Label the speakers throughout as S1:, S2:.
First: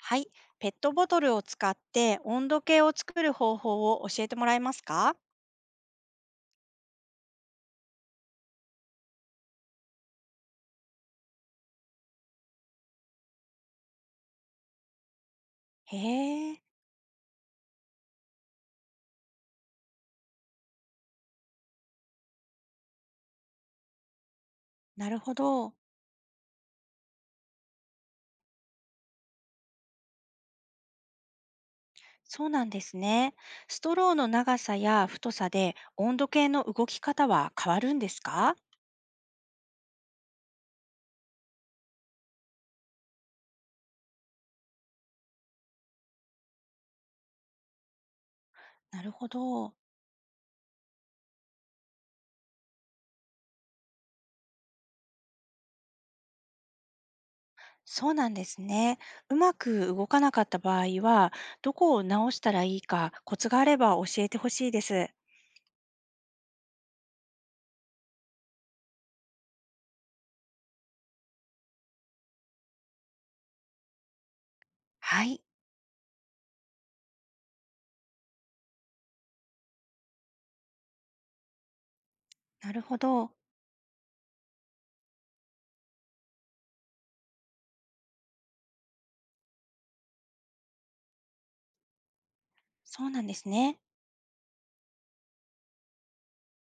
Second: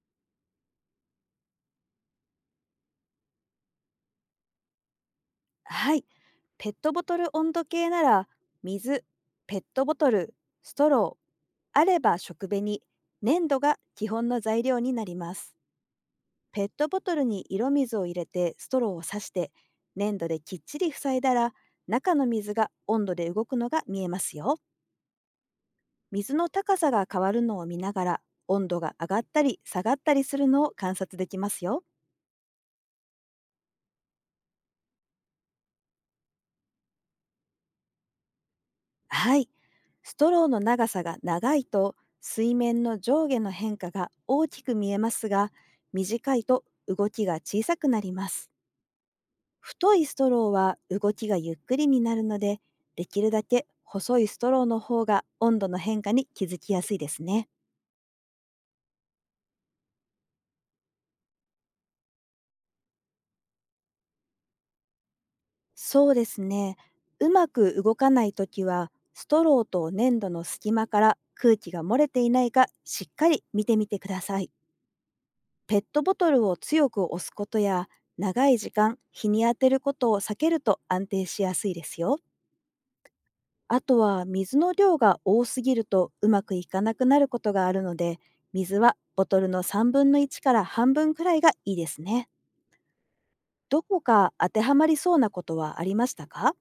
S1: はい、ペットボトルを使って温度計を作る方法を教えてもらえますか？
S2: はい。ペットボトル温度計なら、水、ペットボトル、ストロー、あれば食紅、粘土が基本の材料になります。
S1: へえ、
S2: ペットボトルに色水を入れてストローを刺して、粘土できっちり塞いだら、中の水が温度で動くのが見えますよ。
S1: なるほど。
S2: 水の高さが変わるのを見ながら、温度が上がったり下がったりするのを観察できますよ。
S1: そうなんですね。ストローの長さや太さで温度計の動き方は変わるんですか？
S2: はい。ストローの長さが長いと水面の上下の変化が大きく見えますが、短いと動きが小さくなります。
S1: なるほど。
S2: 太いストローは動きがゆっくりになるので、できるだけ細いストローの方が温度の変化に気づきやすいですね。
S1: そうなんですね。うまく動かなかった場合は、どこを直したらいいかコツがあれば教えてほしいです。
S2: そうですね。うまく動かないときは、ストローと粘土の隙間から空気が漏れていないかしっかり見てみてください。
S1: はい、
S2: ペットボトルを強く押すことや長い時間日に当てることを避けると安定しやすいですよ。
S1: なるほど。
S2: あとは水の量が多すぎるとうまくいかなくなることがあるので、水はボトルの3分の1から半分くらいがいいですね。
S1: そうなんですね。
S2: どこか当てはまりそうなことはありましたか？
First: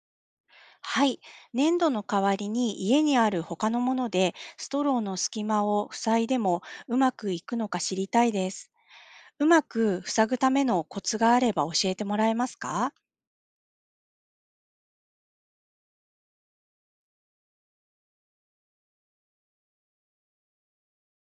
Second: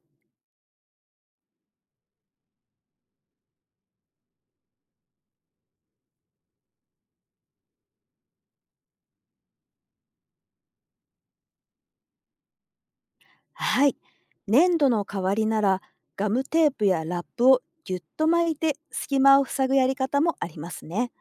S1: はい。粘土の代わりに家にある他のものでストローの隙間を塞いでもうまくいくのか知りたいです。うまく塞ぐためのコツがあれば教えてもらえますか？
S2: はい。粘土の代わりなら、ガムテープやラップをぎゅっと巻いて隙間を塞ぐやり方もありますね。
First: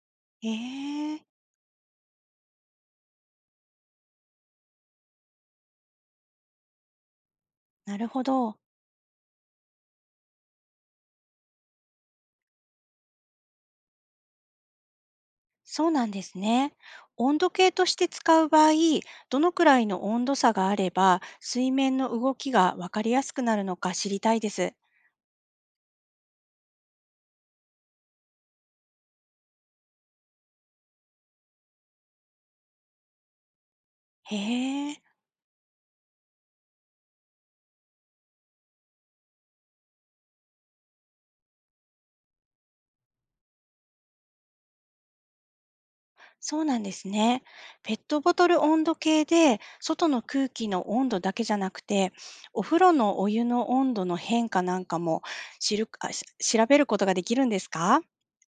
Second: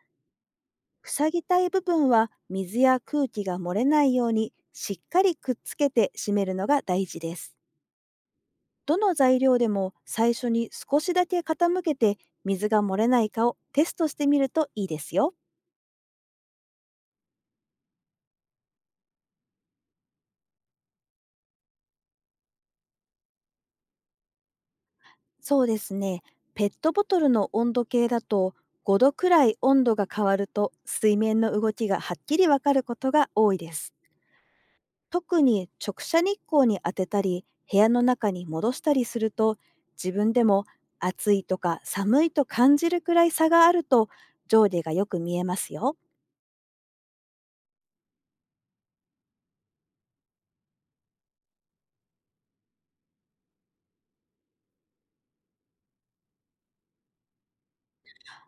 S1: ええー、
S2: 塞ぎたい部分は水や空気が漏れないようにしっかりくっつけて締めるのが大事です。
S1: なるほど。
S2: どの材料でも最初に少しだけ傾けて、水が漏れないかをテストしてみるといいですよ。
S1: そうなんですね。温度計として使う場合、どのくらいの温度差があれば水面の動きがわかりやすくなるのか知りたいです。
S2: そうですね。ペットボトルの温度計だと、5度くらい温度が変わると水面の動きがはっきりわかることが多いです。
S1: へえ。
S2: 特に直射日光に当てたり部屋の中に戻したりすると、自分でも暑いとか寒いと感じるくらい差があると上下がよく見えますよ。
S1: そうなんですね。ペットボトル温度計で外の空気の温度だけじゃなくて、お風呂のお湯の温度の変化なんかも知るあし調べることができるんですか？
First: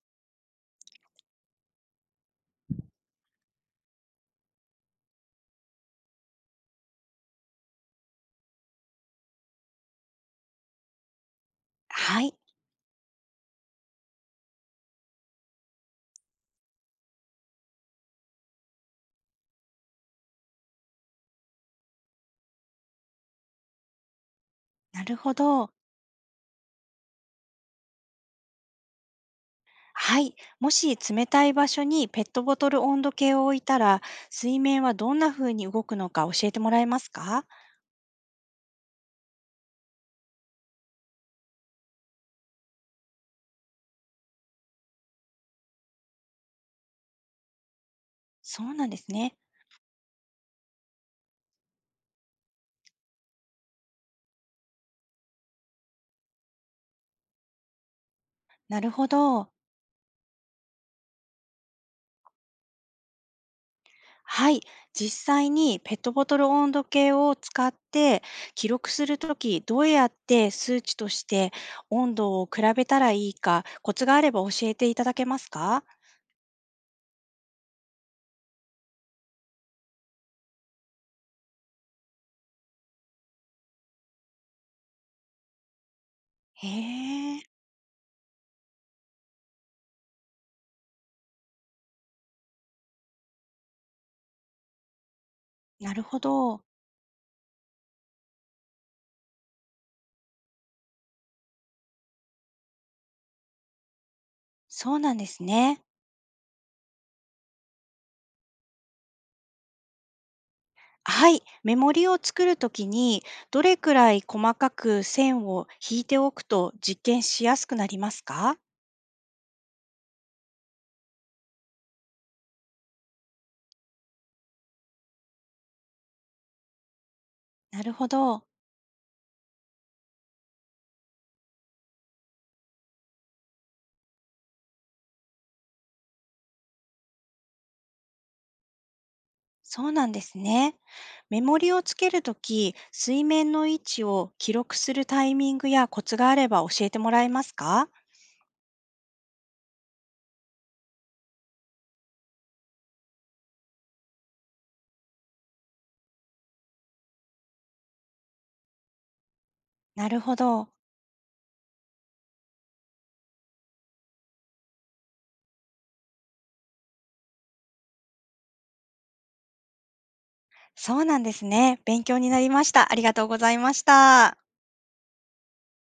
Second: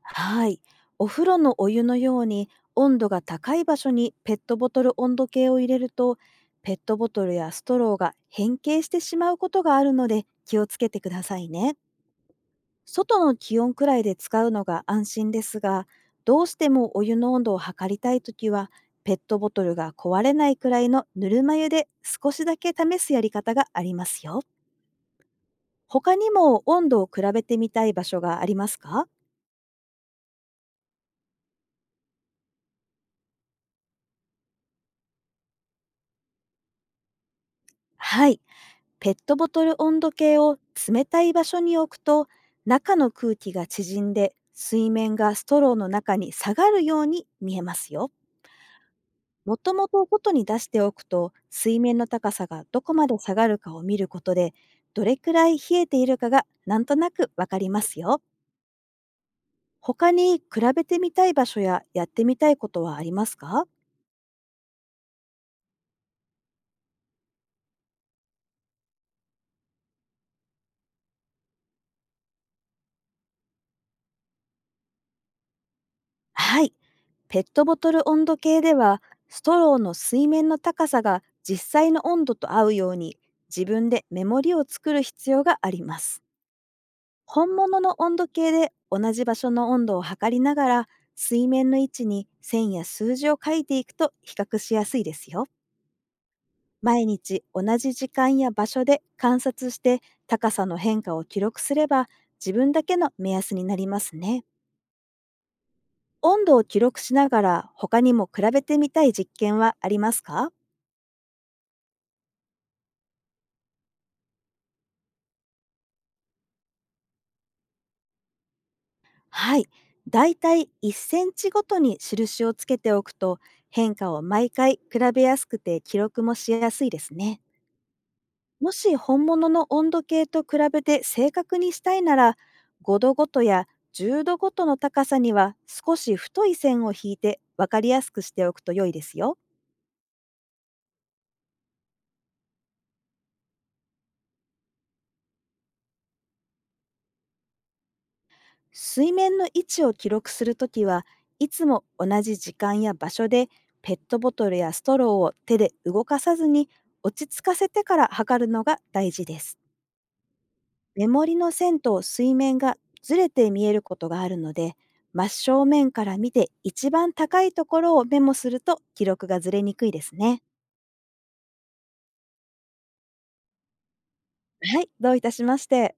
S2: はい。お風呂のお湯のように温度が高い場所にペットボトル温度計を入れると、ペットボトルやストローが変形してしまうことがあるので気をつけてくださいね。
S1: はい、
S2: 外の気温くらいで使うのが安心ですが、どうしてもお湯の温度を測りたいときは、ペットボトルが壊れないくらいのぬるま湯で少しだけ試すやり方がありますよ。
S1: なるほど。
S2: 他にも温度を比べてみたい場所がありますか？
S1: はい、もし冷たい場所にペットボトル温度計を置いたら、水面はどんな風に動くのか教えてもらえますか？
S2: はい。ペットボトル温度計を冷たい場所に置くと、中の空気が縮んで水面がストローの中に下がるように見えますよ。
S1: そうなんですね。
S2: もともと外に出しておくと、水面の高さがどこまで下がるかを見ることで、どれくらい冷えているかがなんとなくわかりますよ。
S1: なるほど。
S2: 他に比べてみたい場所ややってみたいことはありますか？
S1: はい、実際にペットボトル温度計を使って記録するとき、どうやって数値として温度を比べたらいいか、コツがあれば教えていただけますか？
S2: はい。ペットボトル温度計では、ストローの水面の高さが実際の温度と合うように、自分でメモリを作る必要があります。
S1: へえ、
S2: 本物の温度計で同じ場所の温度を測りながら、水面の位置に線や数字を書いていくと比較しやすいですよ。
S1: なるほど。
S2: 毎日同じ時間や場所で観察して、高さの変化を記録すれば自分だけの目安になりますね。
S1: そうなんですね。
S2: 温度を記録しながら他にも比べてみたい実験はありますか？
S1: はい、メモリを作るときに、どれくらい細かく線を引いておくと実験しやすくなりますか？
S2: はい。だいたい1センチごとに印をつけておくと、変化を毎回比べやすくて記録もしやすいですね。
S1: なるほど。
S2: もし本物の温度計と比べて正確にしたいなら、5度ごとや10度ごとの高さには少し太い線を引いて分かりやすくしておくと良いですよ。
S1: そうなんですね。メモリをつけるとき、水面の位置を記録するタイミングやコツがあれば教えてもらえますか？
S2: 水面の位置を記録するときは、いつも同じ時間や場所でペットボトルやストローを手で動かさずに落ち着かせてから測るのが大事です。
S1: なるほど。
S2: 目盛りの線と水面がずれて見えることがあるので、真正面から見て一番高いところをメモすると記録がずれにくいですね。
S1: そうなんですね。勉強になりました。ありがとうございました。
S2: はい、どういたしまして。